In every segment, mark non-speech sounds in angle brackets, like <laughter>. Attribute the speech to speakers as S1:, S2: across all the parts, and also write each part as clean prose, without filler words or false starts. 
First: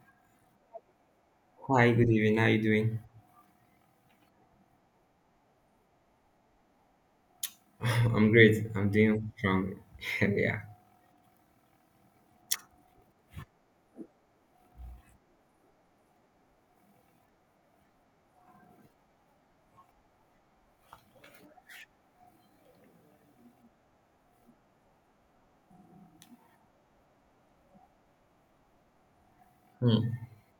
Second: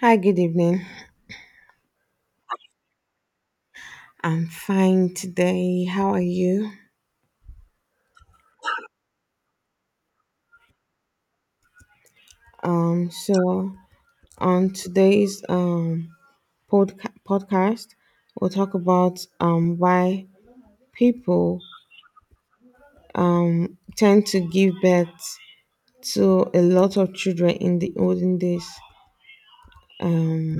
S1: Hi, good evening.
S2: Hi, good evening. How are you doing?
S1: I'm fine today. How are you?
S2: <laughs> I'm great. I'm doing strong. <laughs> Yeah.
S1: So on today's podcast, we'll talk about why people tend to give birth to a lot of children in the olden days.
S2: Hmm.
S1: Um,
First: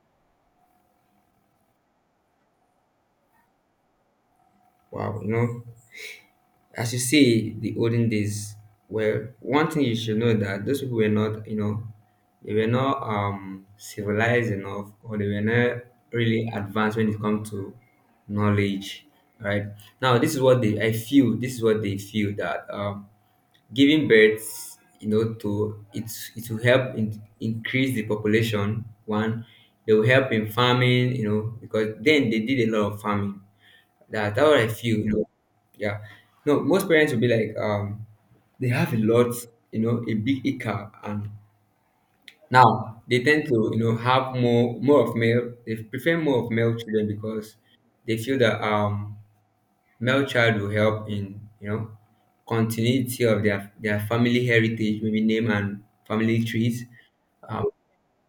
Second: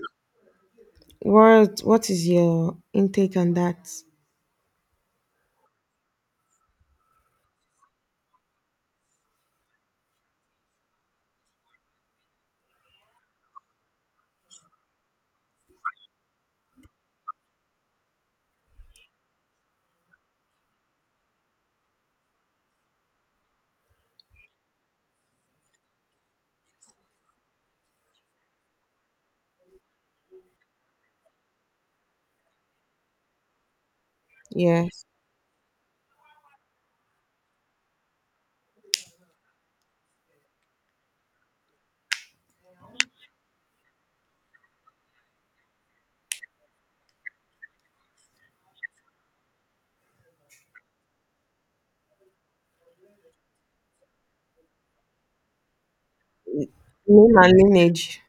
S1: what is your intake on that?
S2: Wow. You know, as you see, the olden days. Well, one thing you should know, that those people were not, you know, they were not civilized enough, or they were not really advanced when it comes to knowledge. Right now, this is what they. I feel this is what they feel, that giving birth, to it will help in, increase the population. One, they will help in farming, because then they did a lot of farming. That's what I feel,
S1: Yes,
S2: yeah. No, most parents will be like, they have a lot, a big acre. And now they tend to, have more of male. They prefer more of male children because they feel that male child will help in, continuity of their family heritage, maybe name and family trees.
S1: name and
S2: um,
S1: lineage.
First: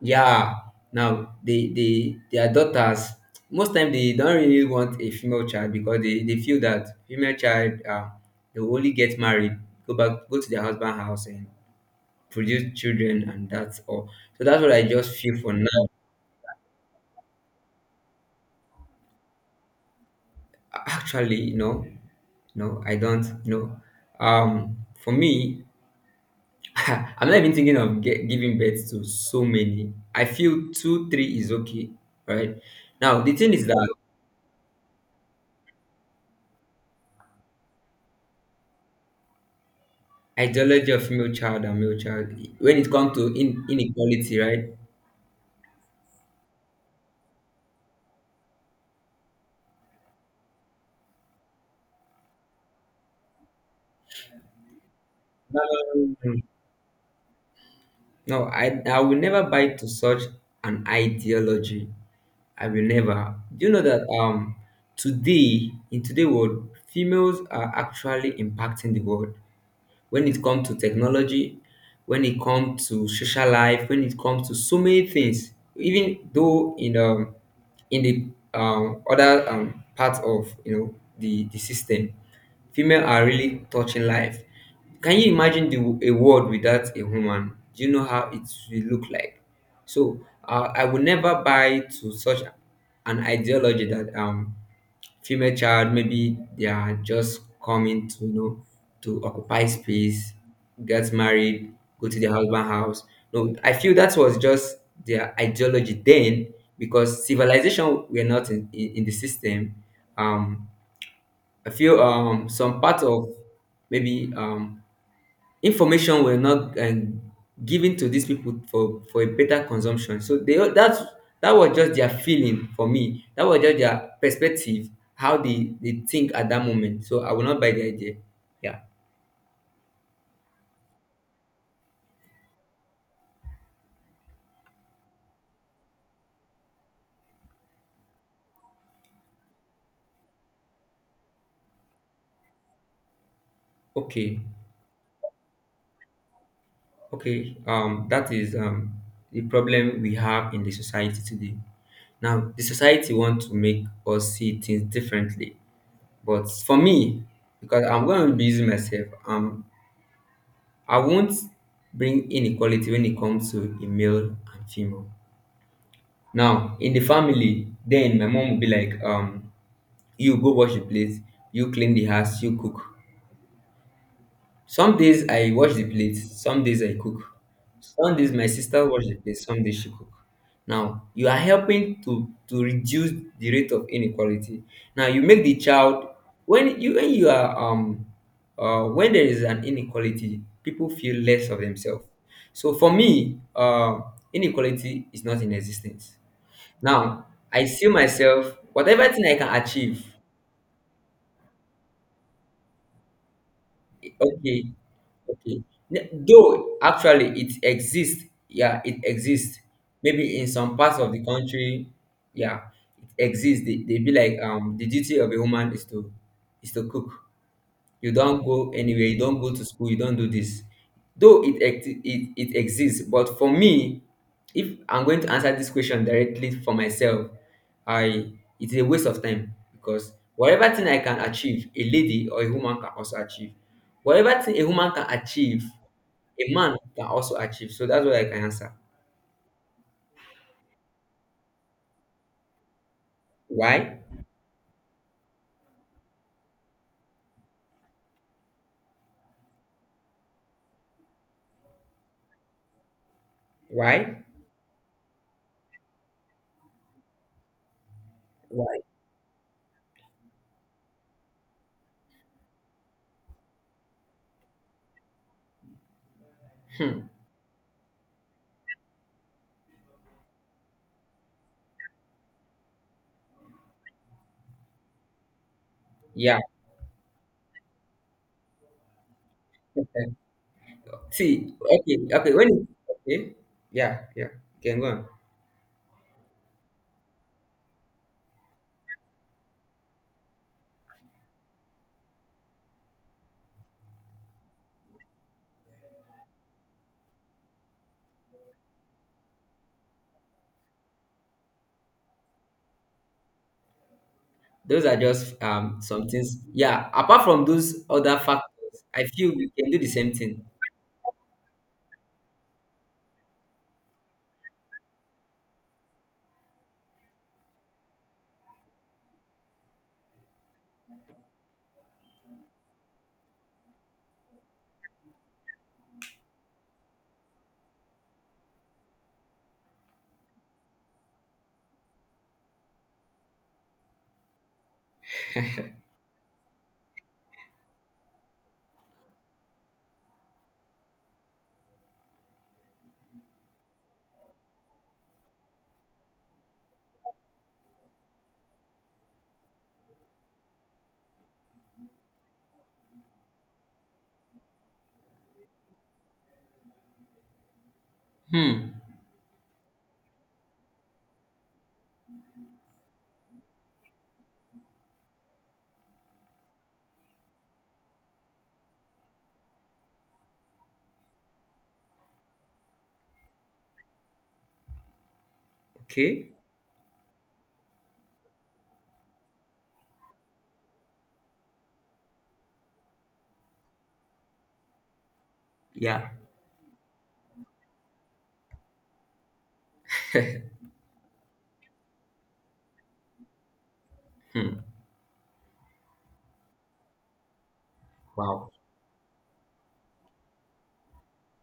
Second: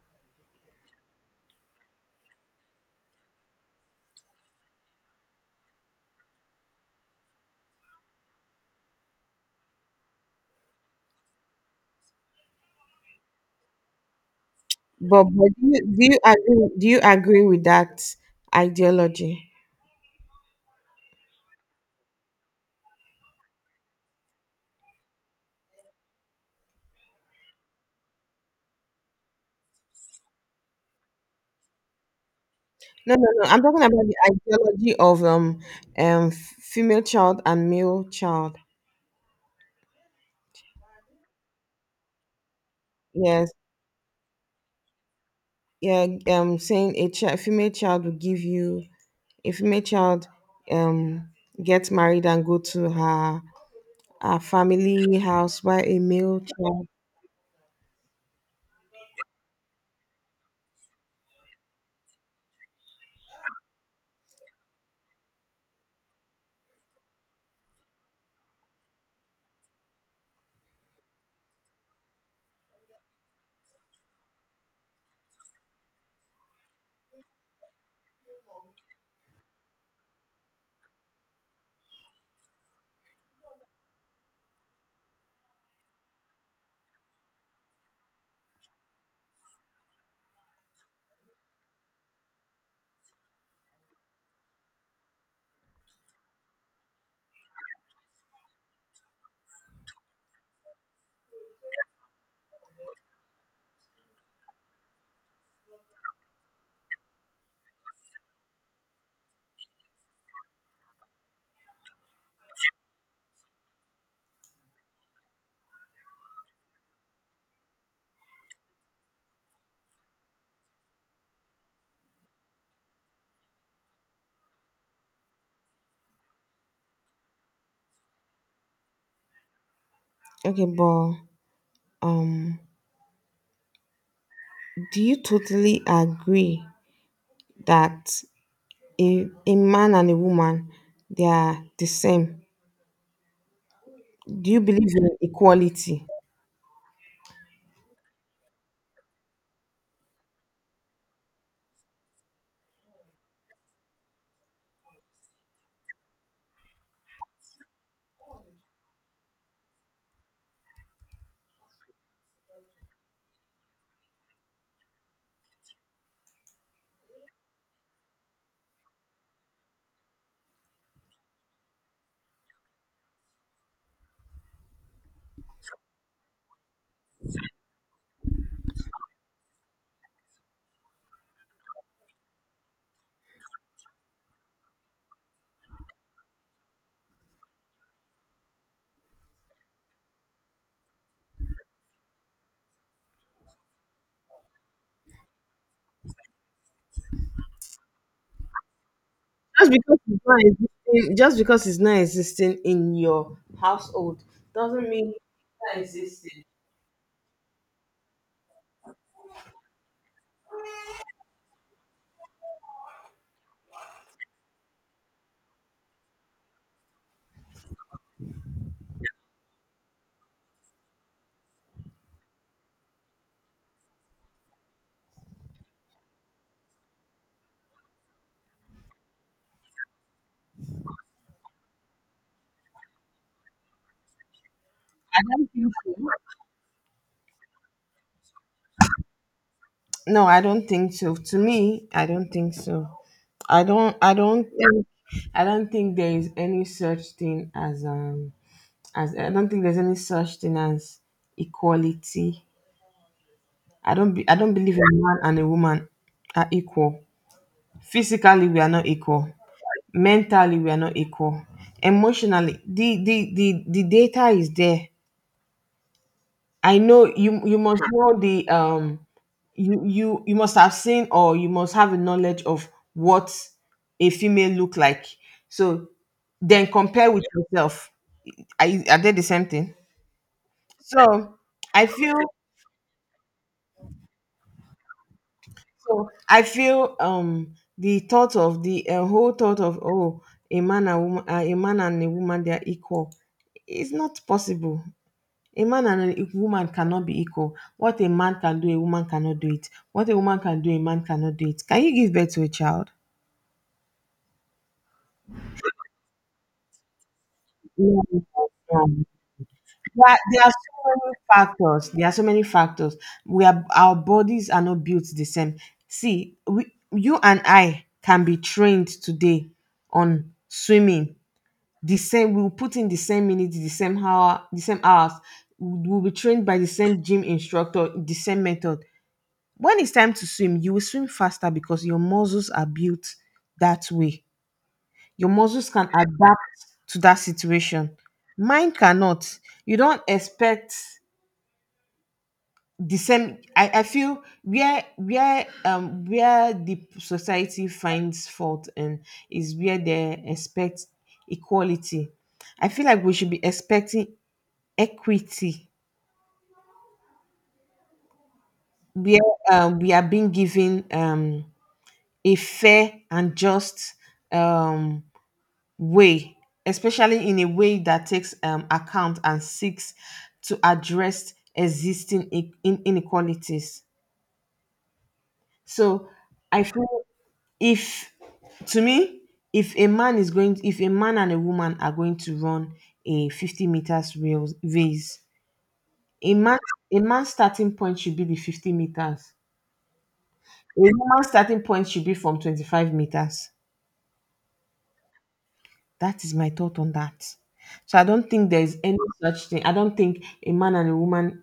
S2: yeah. Now they their daughters, most time they don't really want a female child, because they feel that female child, they will only get married, go to their husband house and produce children, and that's all. So that's what I just
S1: But
S2: feel
S1: but
S2: for
S1: do
S2: now.
S1: you, do you agree with that ideology?
S2: Actually, no, I don't, for me. <laughs> I'm not even thinking of giving birth to so many. I feel two, three is okay, right?
S1: No,
S2: Now
S1: no,
S2: the
S1: no.
S2: thing
S1: I'm
S2: is
S1: talking about
S2: that
S1: the ideology of female child and male child.
S2: ideology of male child and male child, when it comes to
S1: Yes,
S2: inequality, right?
S1: yeah. Saying a female child will give you a female child um gets married and go to her family house while a male
S2: Mm.
S1: child.
S2: No, I will never buy to such an ideology. I will never. Do you know that today in today world, females are actually impacting the world, when it comes to technology, when it comes to social life, when it comes to so many things. Even though in the other part of, the system, female are really touching life. Can you imagine the a world without a woman? Do you know how it will look like? So I will never buy to such an ideology that female child, maybe they are just coming to, to occupy space, get married, go to their husband house. No, I feel that was just their ideology then, because civilization were not in the system. um I feel some part of, maybe information were not given to these people, for a better consumption. So they that's that was just their feeling. For me, that was just their perspective, how they think at that moment. So I will not buy the idea. Yeah.
S1: Okay, but um, do you totally agree that a man and a woman they are the same?
S2: Okay.
S1: Do you believe in equality?
S2: Okay. That is the problem we have in the society today. Now the society want to make us see things differently, but for me, because I'm going to be using myself, I won't bring inequality when it comes to a male and female. Now, in the family, then my mom will be like, you go wash the plate, you clean the house, you cook. Some days I wash the plate, some days I cook. Some days my sister wash the plate, some days she cook. Now you are helping to reduce the rate of inequality. Now you make the child, when you are when there is an inequality, people feel less of themselves. So for me, inequality is not in existence. Now I see myself, whatever thing I can
S1: Just because
S2: achieve.
S1: it's not existing, just because it's not existing in your household
S2: Okay,
S1: doesn't mean it's
S2: okay.
S1: not existing.
S2: Though actually it exists, yeah, it exists. Maybe in some parts of the country, yeah, it exists. They be like, the duty of a woman is to cook. You don't go anywhere, you don't go to school, you don't do this. Though it exists. But for me, if I'm going to answer this question directly for myself, I it's a waste of time, because whatever thing I can achieve, a lady or a woman can also achieve. Whatever thing a woman can achieve, a man can also achieve. So that's what I can answer.
S1: No, I don't think so. To me, I don't think so. I don't.
S2: Why?
S1: I don't think. I don't think there is any such thing as I don't think there's any such thing as equality. I don't.
S2: Why?
S1: I don't believe a man and a woman are equal. Physically, we are
S2: Why?
S1: not equal. Mentally, we are not equal. Emotionally, the data is there. I
S2: Hmm.
S1: know you must know the you must have seen or you must have a knowledge of what a female look like. So
S2: Yeah.
S1: then compare with yourself. Are they the same thing?
S2: Okay. See,
S1: So I
S2: okay,
S1: feel
S2: okay, okay. Yeah, yeah, can go on.
S1: so I feel the thought of the whole thought of a man and a woman they are equal. It's not possible. A man and a woman cannot be equal. What a man can do, a woman cannot do it. What a woman can do, a man cannot do it. Can you give birth to a child?
S2: Those are just some things. Yeah, apart from those
S1: Yeah.
S2: other
S1: you
S2: factors, I feel we can do the same
S1: There
S2: thing.
S1: are so many factors. There are so many factors. We are our bodies are not built the same. You and I can be trained today on swimming. The same, we'll put in the same minutes, the same hours. We'll be trained by the same gym instructor, the same method. When it's time to swim, you will swim faster because your muscles are built that way. Your muscles can adapt to that situation. Mine cannot. You don't expect the same. I feel where the society finds fault and is where they expect equality. I feel like we should be expecting equity
S2: Hmm.
S1: where we are being given a fair and just um, way, especially in a way that takes account and seeks to address existing inequalities. So
S2: Okay.
S1: I feel if, to me, if a man is going, if a man and a woman are going to run a 50 meters race,
S2: Yeah.
S1: a man, a man's starting point should be the 50 meters. A woman's starting point should be from 25 meters.
S2: Hmm.
S1: That is my thought on that. So I don't think
S2: Wow.
S1: there is any such thing. I don't think a man and a woman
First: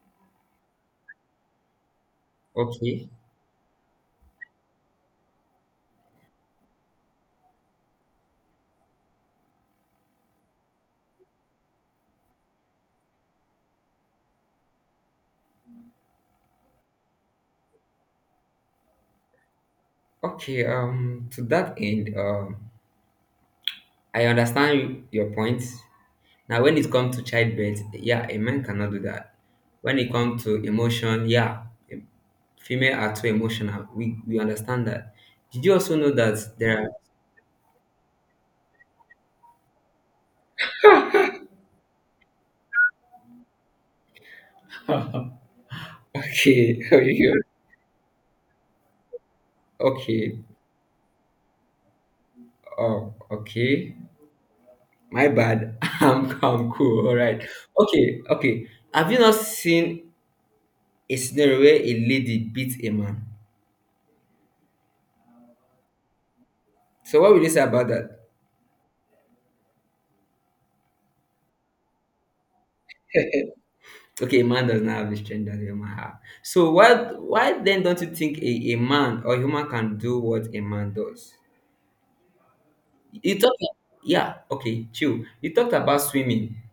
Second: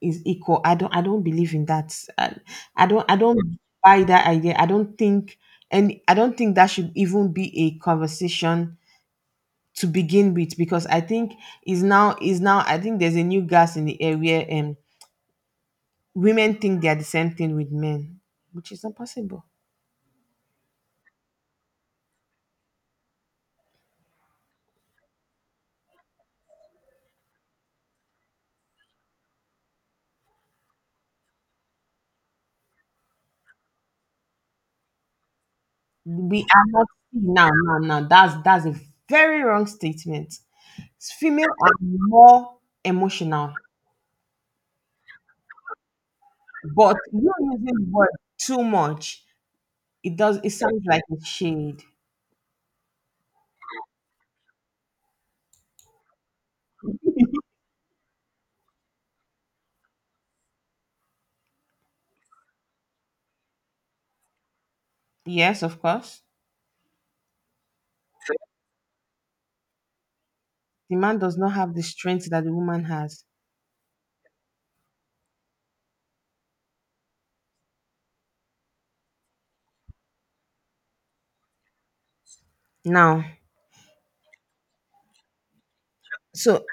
S1: is equal. I don't believe in that. I, I don't
S2: Okay.
S1: I don't buy that idea. I don't think and I don't think that should even be a conversation to begin with because I think is now I think there's a new gas in the air where women think they are the same thing with men, which is not possible.
S2: Okay. To that end, I understand your point. Now, when it comes to childbirth, yeah, a man cannot do that. When it comes to emotion, yeah, female are too emotional. We understand that. Did you also know
S1: We
S2: that
S1: are not
S2: there
S1: Now that's a very wrong statement. Female are more emotional,
S2: are <laughs> Okay.
S1: but you're
S2: <laughs>
S1: using the word too much. It
S2: Okay.
S1: does. It sounds like a shade.
S2: Oh, okay. My bad. <laughs> I'm cool. All right. Okay. Okay. Have you not seen a scenario where a lady beats a man?
S1: Yes, of course.
S2: So what will you say about that?
S1: The man does not have the strength that the woman has.
S2: Okay, a man does not have the strength that a woman have. So what? Why then don't you think a man or human can do what a man does?
S1: Now,
S2: You talked. Yeah. Okay. Chill. You talked about swimming.
S1: so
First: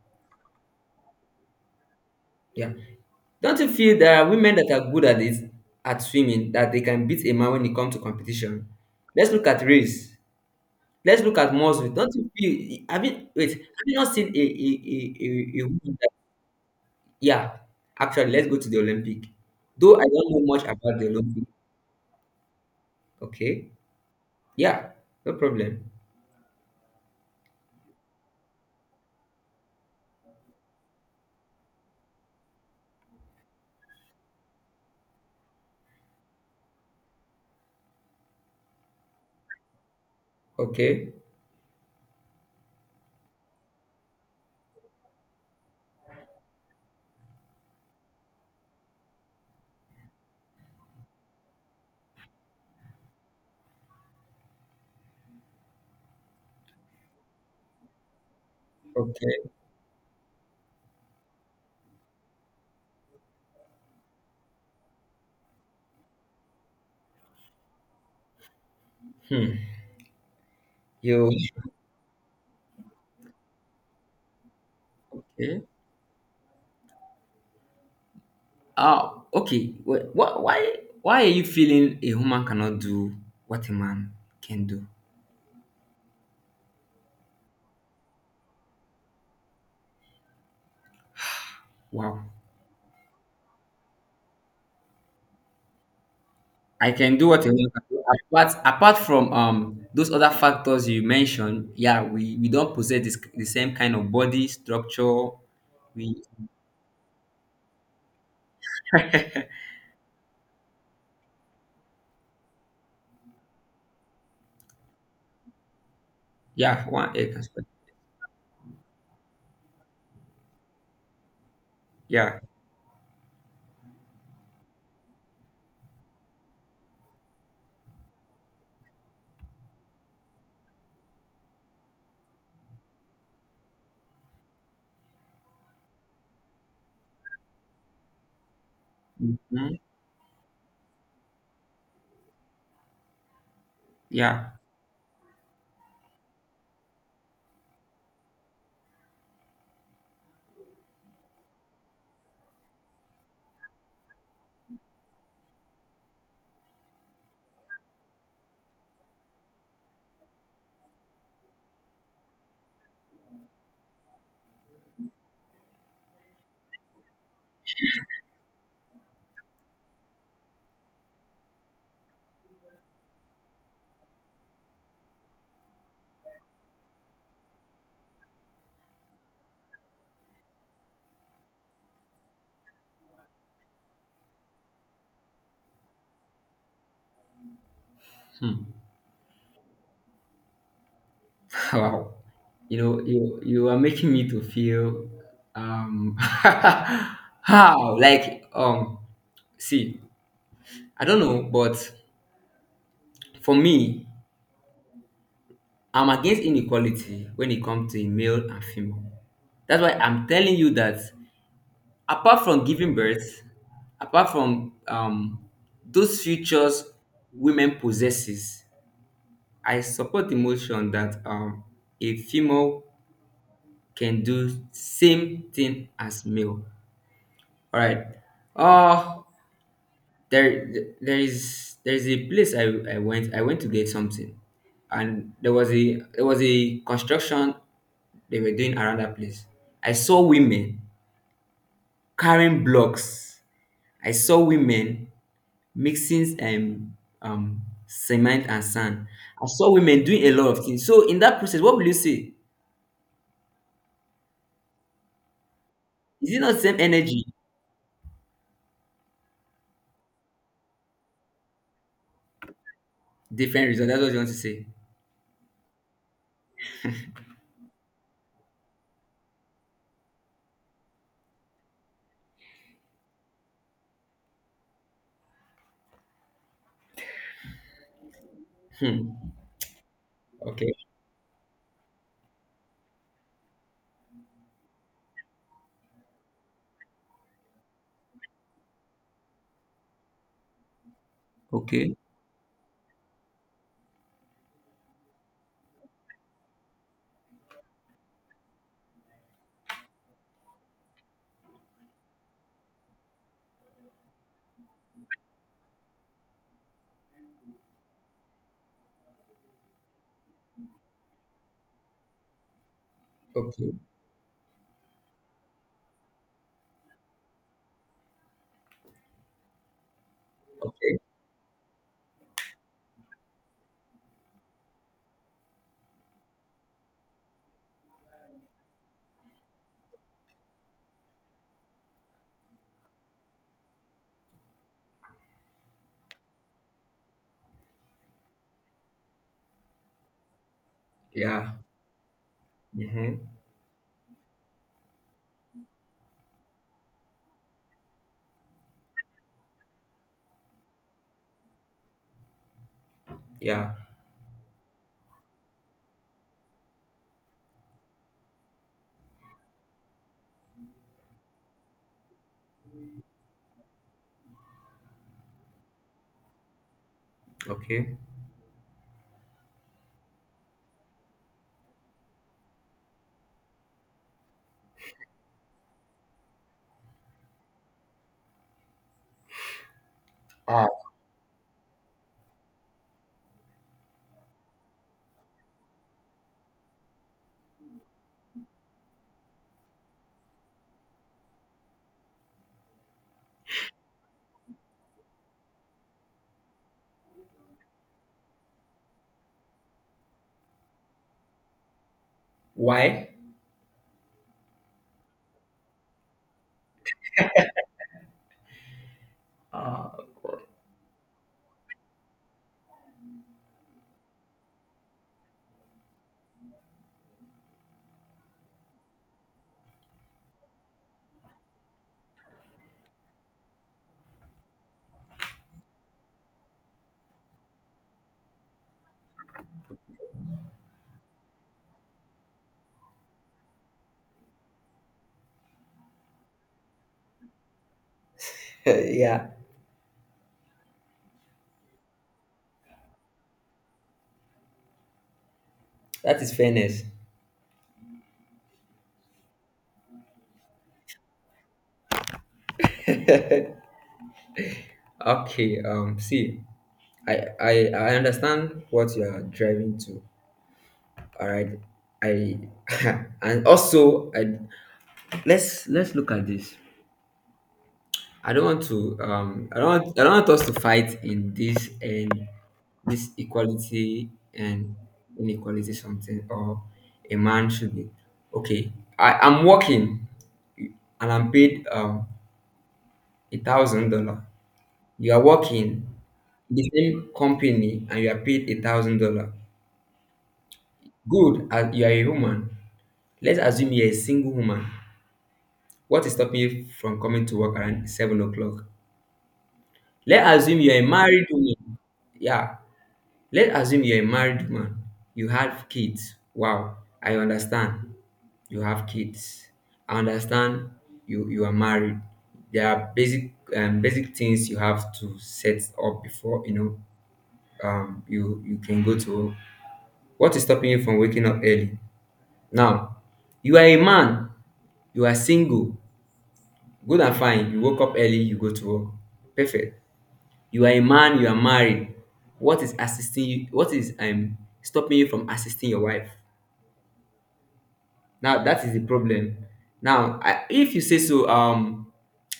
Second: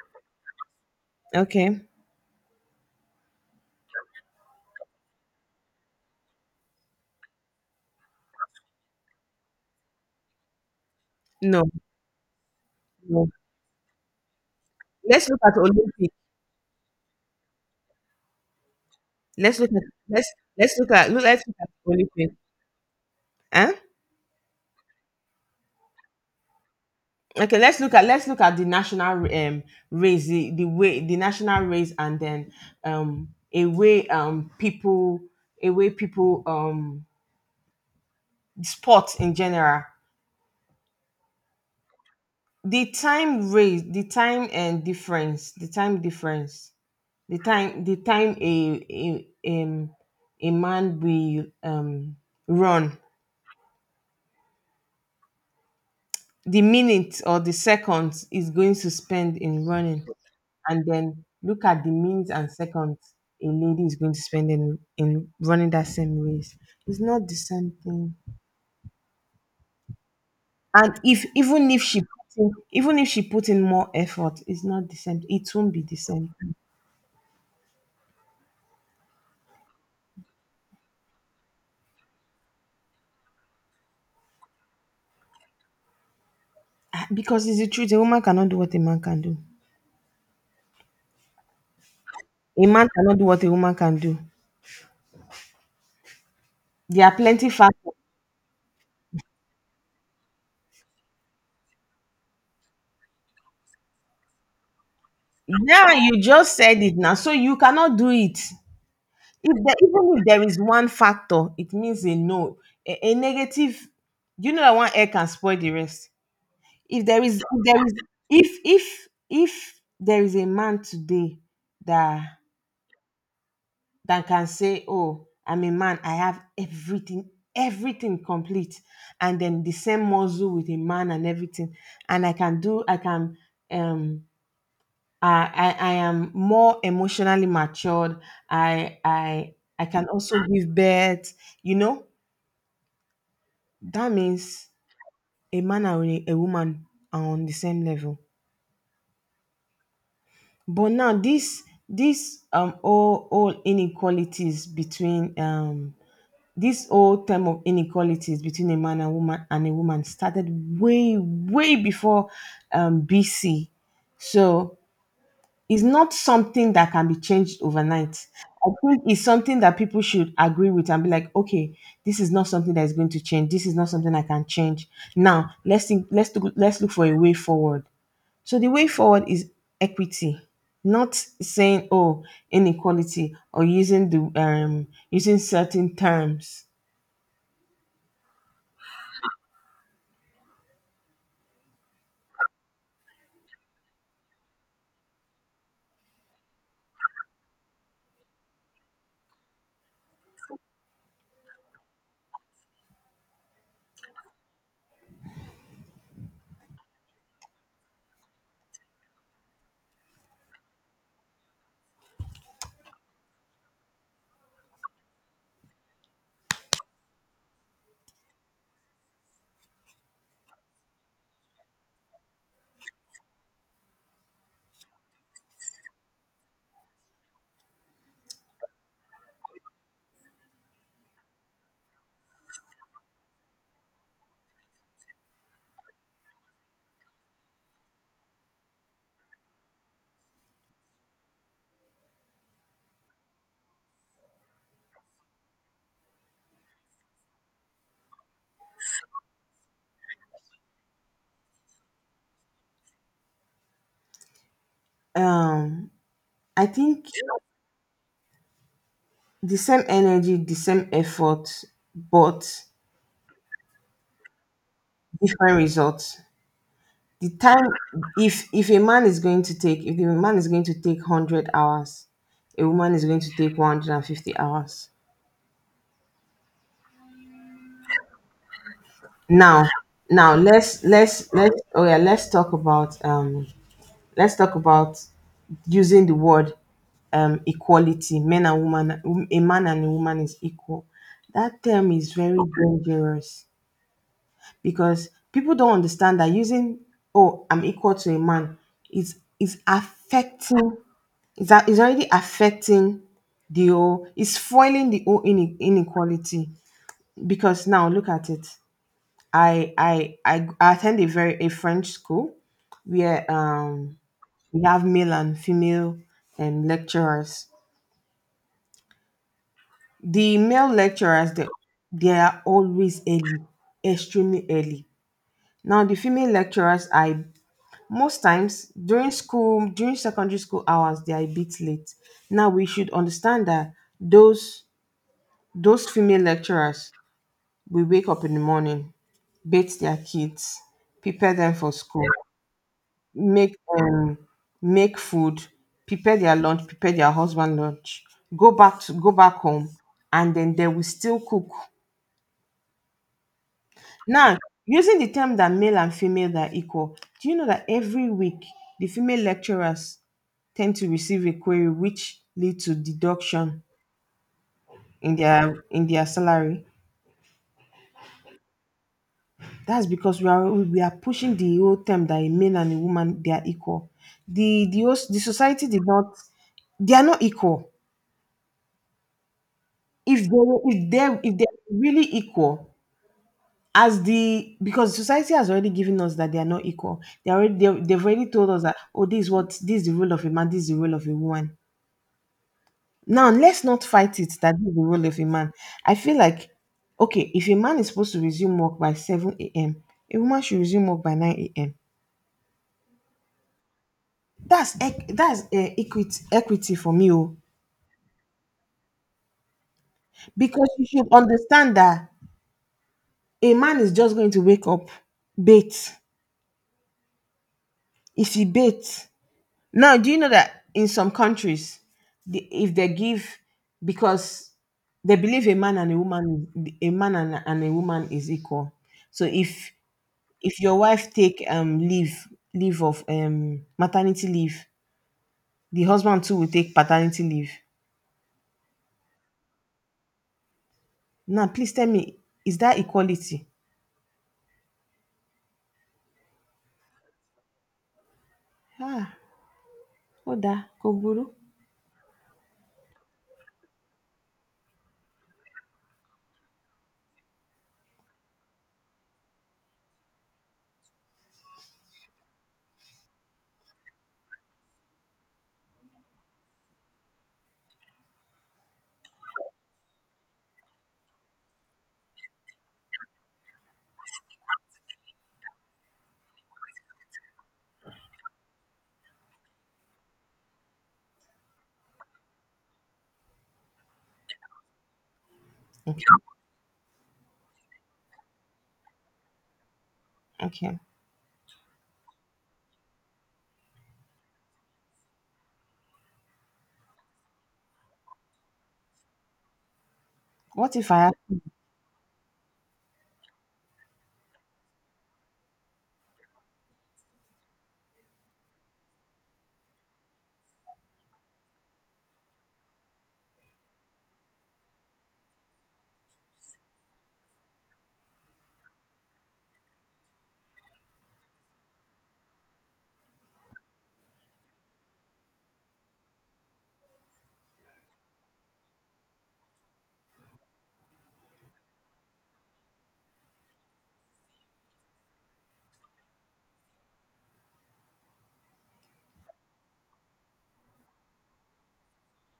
S1: okay,
S2: Yeah. Don't you feel there are women that are good at it at swimming, that they can beat a man when it comes to competition? Let's look at race. Let's look at
S1: no,
S2: Mosul. Don't you feel? Have
S1: no.
S2: you, wait? Have you not seen
S1: Let's look at
S2: a, a woman that,
S1: Olympic.
S2: yeah? Actually, let's go to the Olympic.
S1: Let's look at
S2: Though I don't
S1: let's
S2: know much
S1: let's look
S2: about the
S1: at look, let's
S2: Olympic.
S1: look at Olympic.
S2: Okay.
S1: Huh?
S2: Yeah. No problem.
S1: Okay, let's look at the national race, the way the national race, and then um a way um people a way people sports in general.
S2: Okay.
S1: The time difference the time a a man will run the minute or the seconds is going to spend
S2: Okay.
S1: in running and then look at the minutes and seconds a lady is going to spend in running that same race. It's not the same thing.
S2: Hmm.
S1: And if
S2: You
S1: even if she put even if she put in more effort, it's not the same. It
S2: okay?
S1: won't be the same.
S2: Oh, okay. Why are you feeling a woman cannot do what a man can do?
S1: Because it's the truth. A woman cannot do what a man can do.
S2: Wow.
S1: A man cannot do what a woman can do.
S2: I
S1: There are
S2: can do what
S1: plenty
S2: I want. to
S1: factors.
S2: do. Apart from those other factors you mentioned, yeah, we don't possess the same kind of body structure.
S1: Yeah, you
S2: We
S1: just said it now. So you cannot do it.
S2: <laughs>
S1: If there, even if there is one factor, it means a no, a negative. You know that one air can spoil the rest.
S2: Yeah,
S1: If
S2: one
S1: there
S2: egg
S1: is,
S2: as
S1: if
S2: well.
S1: there is, if there is a man today that
S2: Yeah.
S1: that can say, "Oh, I'm a man, I have everything, everything complete. And then the same muscle with a man and everything. And I can do, I can um I am more emotionally matured. I I
S2: Mhm.
S1: I can also give birth, you know." That
S2: Yeah.
S1: means a man and a woman are on the same level. But now this all inequalities between this old term of inequalities between a man and woman and a woman started way, way before BC. So it's not something that can be changed overnight. I think it's something that people should agree with and be like, okay, this is not something that is going to change. This is not something I can change. Now let's look for a way forward. So the way forward is equity, not saying oh inequality or using the using certain terms.
S2: Hmm. <laughs> Wow, you know, you are making me to feel <laughs> how, like, see, I don't know, but for me, I'm against inequality when it comes to male and female. That's why I'm telling you that, apart from giving birth, apart from, those features women possesses, I support the motion that, a female can do same thing as male. All right. uh there there is a place. I went to get something, and there was a construction they were doing around that place. I saw women carrying blocks. I saw women mixing um cement and sand. I saw women doing a lot of things. So in that process, what will you say?
S1: um
S2: Is it not
S1: I
S2: same
S1: think
S2: energy,
S1: the same energy, the same effort, but
S2: different result? That's what you want to say.
S1: different results. The time if a man is going to take if a man is going to take 100 hours, a woman is going to take 150 hours.
S2: Hmm.
S1: Now now
S2: Okay.
S1: let's oh yeah, let's talk about using the word equality. Men and woman, a man and a woman is equal. That term
S2: Okay.
S1: is very dangerous because people don't understand that using oh I'm equal to a man is affecting, that is already affecting the whole, is foiling the whole inequality. Because now look at it, I attend a French school where
S2: Okay.
S1: we have male and female lecturers. the male
S2: Okay.
S1: lecturers they, they are always early, extremely early. Now the female lecturers are most times during school, during secondary school hours, they are a bit late. Now we should understand that those those female lecturers will wake up in the morning, bathe their kids, prepare
S2: Yeah.
S1: them for school,
S2: Mm-hmm.
S1: make make food, prepare their lunch, prepare their husband lunch, go back home, and then they will still cook.
S2: Yeah.
S1: Now, using the term that male and female are equal, do you know that every week the female lecturers tend to receive a query which lead to deduction in their salary?
S2: Okay.
S1: That's because we are pushing the whole term that a male and a woman they are equal. The society did not, they are not equal.
S2: Ah.
S1: If they are really equal, as the, because society has already given us that they are not equal, they already they've already told us that oh this is what, this is the role of a man, this is the role of a woman. Now let's not fight it that this is the role of a man. I feel like okay, if a man is supposed to resume work by 7 a.m, a woman should resume work by 9 a.m.
S2: Why?
S1: That's equity for me. Oh because you should understand that a man is just going to wake up, bait, if he bait. Now, do you know that in some countries, if they give, because they believe a man and a woman, and a woman is equal. So if your wife take leave, leave of maternity leave, the husband too will take paternity leave.
S2: <laughs> Yeah.
S1: Now, please tell me, is that equality?
S2: That is fairness.
S1: Ah, Oda, Koguru.
S2: Okay. See, I understand what you are driving to. All right. I <laughs> and also I let's look at this. I don't want us to fight in this, and this equality and inequality something. Or a man should be okay. I'm working and I'm paid $1,000. You are working
S1: Okay,
S2: in the same company, and you are paid $1,000.
S1: okay.
S2: Good as you are a woman. Let's assume you're a single woman. What is stopping you from coming to work around 7 o'clock? Let's assume
S1: What
S2: you're a
S1: if I ask,
S2: married woman. Yeah, let's assume you're a married man. You have kids. Wow, I understand. You have kids. I understand. You are married. There are basic, basic things you have to set up before, you can go to work. What is stopping you from waking up early? Now, you are a man. You are single. Good and fine. You woke up early. You go to work. Perfect. You are a man. You are married. What is assisting you? What is stopping you from assisting your wife? Now that is the problem. Now, if you say so,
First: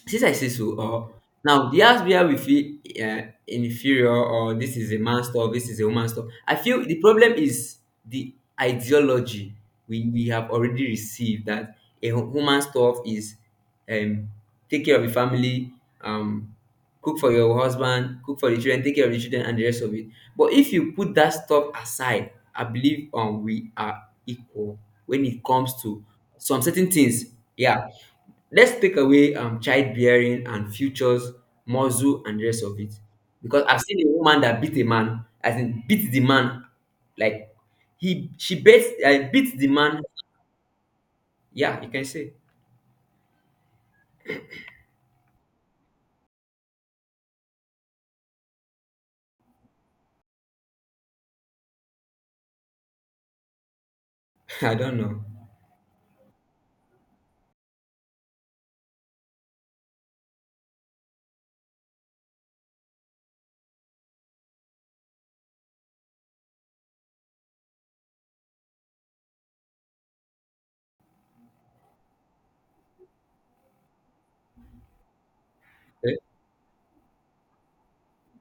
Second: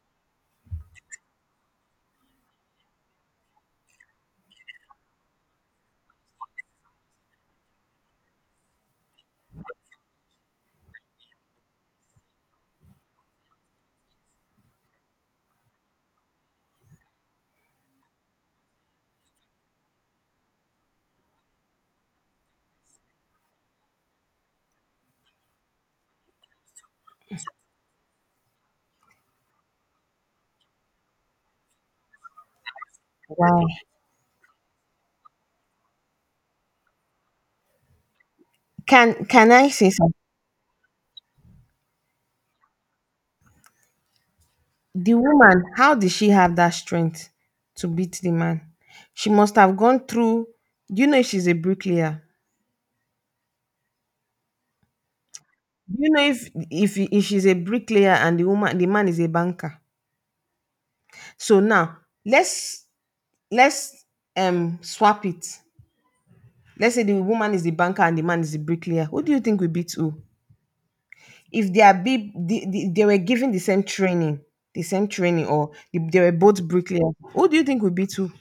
S2: since I say so, now that's where we feel, inferior, or this is a man's stuff, this is a woman's stuff. I feel the problem is the ideology we have already received, that a woman's stuff is, um, take care of the family, um, cook for your husband, cook for the children, take care of the children, and the rest of it. But if you put that stuff aside, I believe, we are equal when it comes to some certain things. Yeah, let's take away childbearing and futures, muscle and the rest of it. Because
S1: why?
S2: I've seen a woman that beat a man, as in beat the man, like he she beats.
S1: can
S2: I
S1: can
S2: beat the
S1: I say
S2: man.
S1: something?
S2: Yeah, you can say.
S1: The woman, how did she have that strength to beat the man? She must have gone through. Do you know if she's a bricklayer?
S2: <laughs> I don't know.
S1: Do you know if she's a bricklayer and the man is a banker? So now let's let's swap it. Let's say the woman is the banker and the man is the bricklayer. Who do you think will beat who? If they are be they were given the same training, or if
S2: Eh,
S1: they were both bricklayers, who do you think will beat who?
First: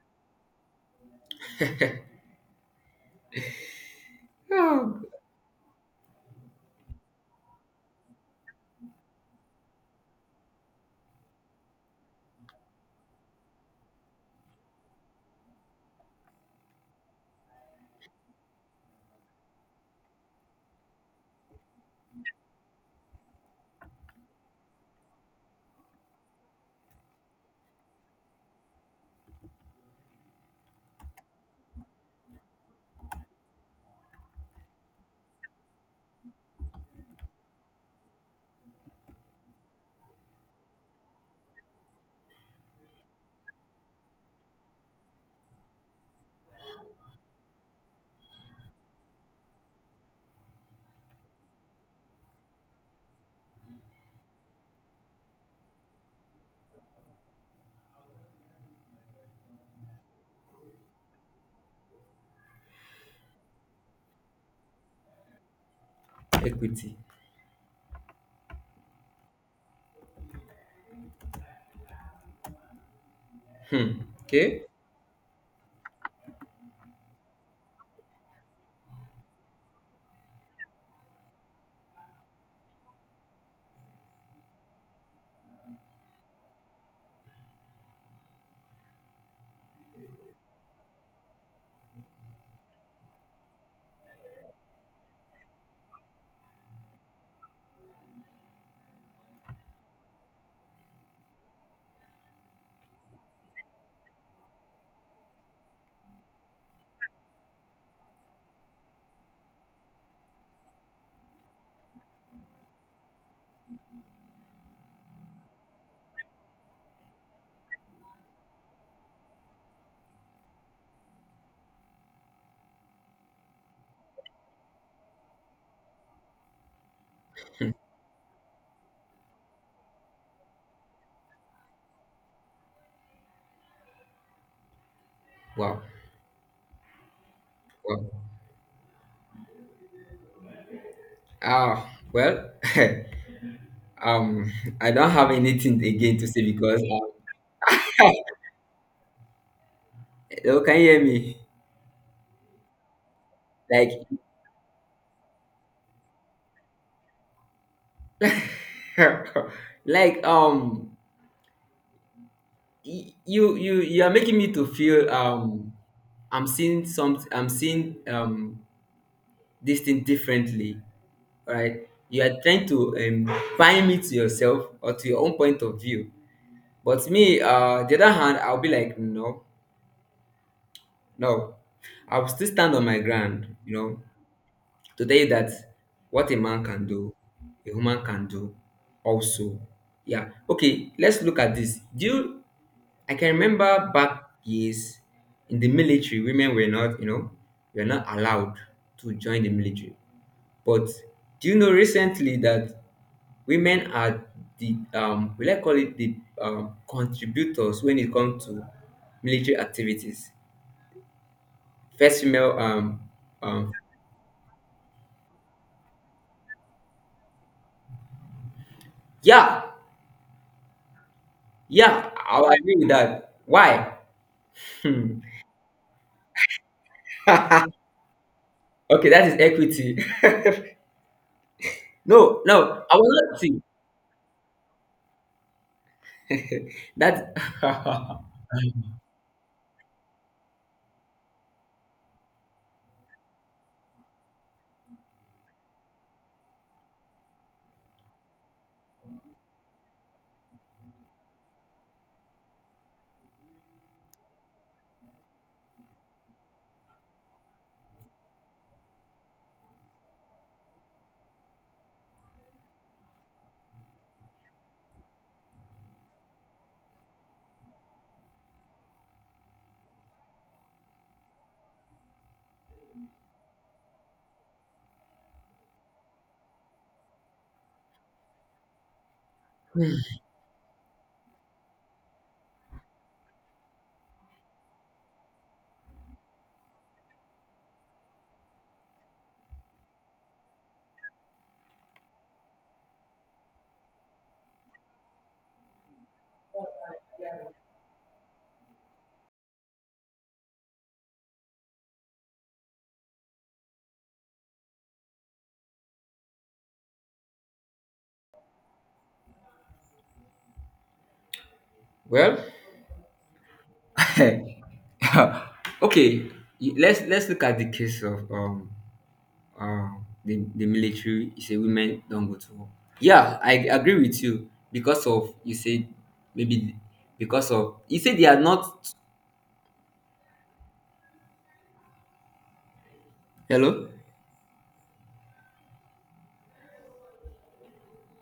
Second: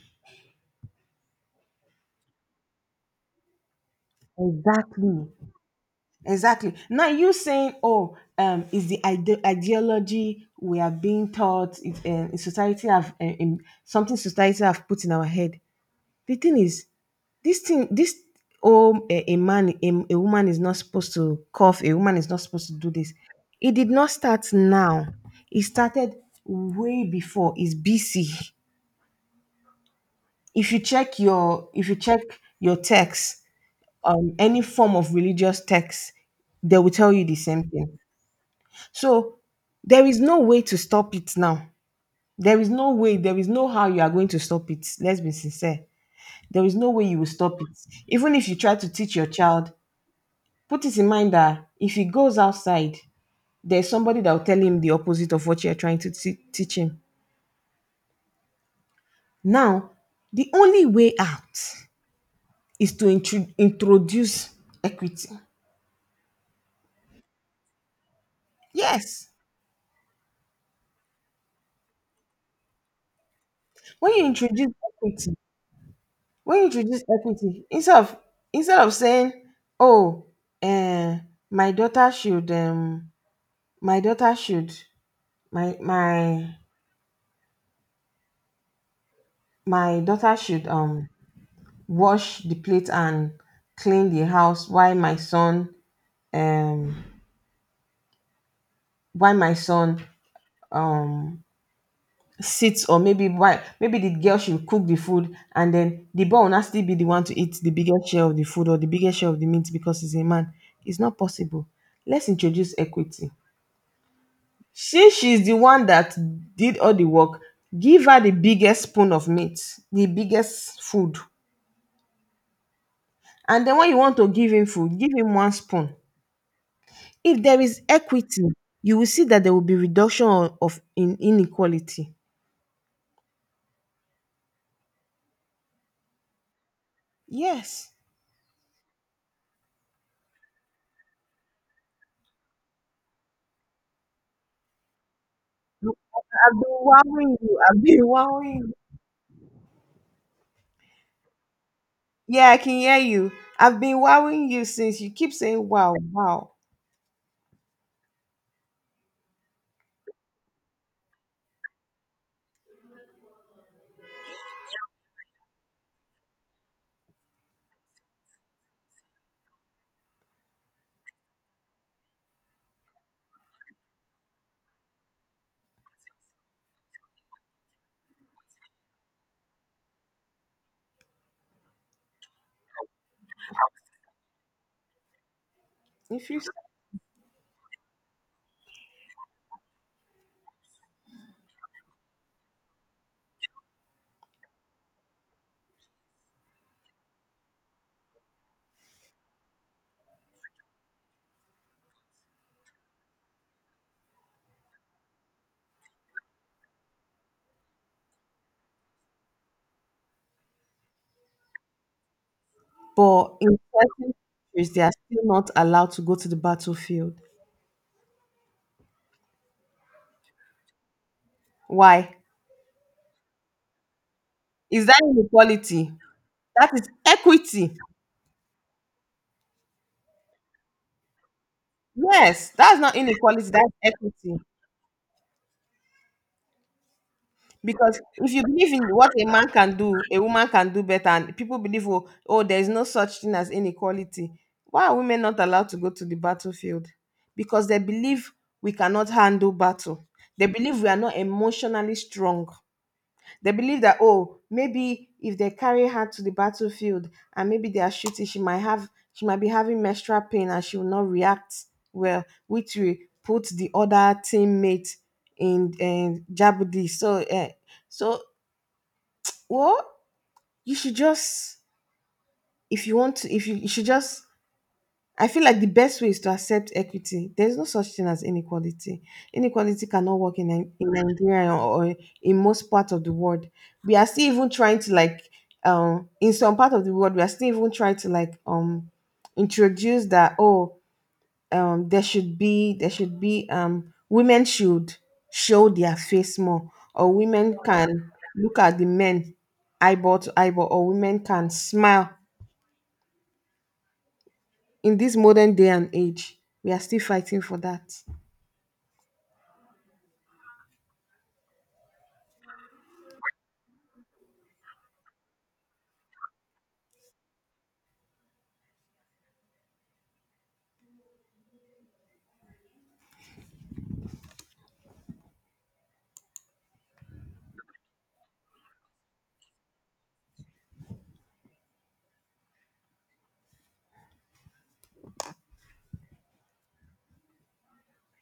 S1: Exactly. Exactly. Now you saying, "Oh, is the ideology we are being taught in society have in something society have put in our head." The thing is, this oh, a man, a woman is not supposed to cough. A woman is not supposed to do this. It did not start now. It started way before. It's BC. If you check your text, any form of religious text, they will tell you the same thing. So there is no way to stop it now. There is no way, there is no how you are going to stop it. Let's be sincere. There is no way you will stop it. Even if you try to teach your child, put it in mind that if he goes outside, there's somebody that will tell him the opposite of what you're trying to teach him. Now, the only way out is to introduce equity.
S2: equity.
S1: Yes.
S2: Hmm.
S1: When you
S2: Okay.
S1: introduce equity, when you introduce equity instead of saying oh um my daughter should my daughter should my my my daughter should wash the plate and clean the house um while my son um sits. Or maybe why maybe the girl should cook the food, and then the boy will not still be the one to eat the biggest share of the food or the biggest share of the meat because he's a man. It's not possible. Let's introduce equity. Since she's the one that did all the work, give her the biggest spoon of meat, the biggest food, and then when you want to give him food, give him one spoon. If there is equity, you will see that there will be reduction o- of in inequality.
S2: Wow.
S1: Yes.
S2: Wow. Uh, well, <laughs> um, I don't have anything again to say,
S1: I've been
S2: because
S1: wowing you. I've been <laughs> wowing you.
S2: <laughs> hello, can you hear me?
S1: Yeah, I can hear you. I've been
S2: Like,
S1: wowing you since you keep saying wow, wow.
S2: <laughs> like, you are making me to feel, I'm seeing this thing differently, right? You are trying to bind me to yourself or to your own point of view. But me, the other hand, I'll be like, no, no, I'll still stand on my ground. Today, that
S1: If
S2: what a
S1: you
S2: man can do, a woman can do also. Yeah. Okay, let's look at this. Do you I can remember back years in the military, women were not, allowed to join the military. But do you know recently that women are the will I call it the contributors when it comes to military activities? First female
S1: But in
S2: um
S1: certain countries they are still not allowed to go to the battlefield.
S2: yeah, yeah,
S1: Why?
S2: I agree with that. Why?
S1: Is that
S2: Hmm.
S1: inequality? That is equity.
S2: Okay, that is equity. <laughs> No,
S1: Yes,
S2: no,
S1: that's not
S2: I will not
S1: inequality,
S2: see
S1: that's equity.
S2: <laughs> that.
S1: Because if you believe in
S2: <laughs>
S1: what a man can do, a woman can do better, and people believe, oh there is no such thing as inequality. Why are women not allowed to go to the battlefield? Because they believe we cannot handle battle. They believe we are not emotionally strong. They believe that oh, maybe if they carry her to the battlefield and maybe they are shooting, she might have, she might be having menstrual pain and she will not react well, which will put the other teammate in jeopardy. So so well, you should just if you, you should just, I feel like the best way is to accept equity. There's no such thing as inequality. Inequality cannot work in Nigeria or in most parts of the world. We are still even trying to in some part of the world, we are still even trying to like, introduce that oh, there should be women should show their face more, or women can look at the men eyeball to eyeball, or women can smile in this modern day and age. We are still fighting for that.
S2: Well, <laughs> okay, let's look at the case of, uh, the military. You say women don't go to war. Yeah, I agree with you because of you said, maybe because of you said they are not. Hello.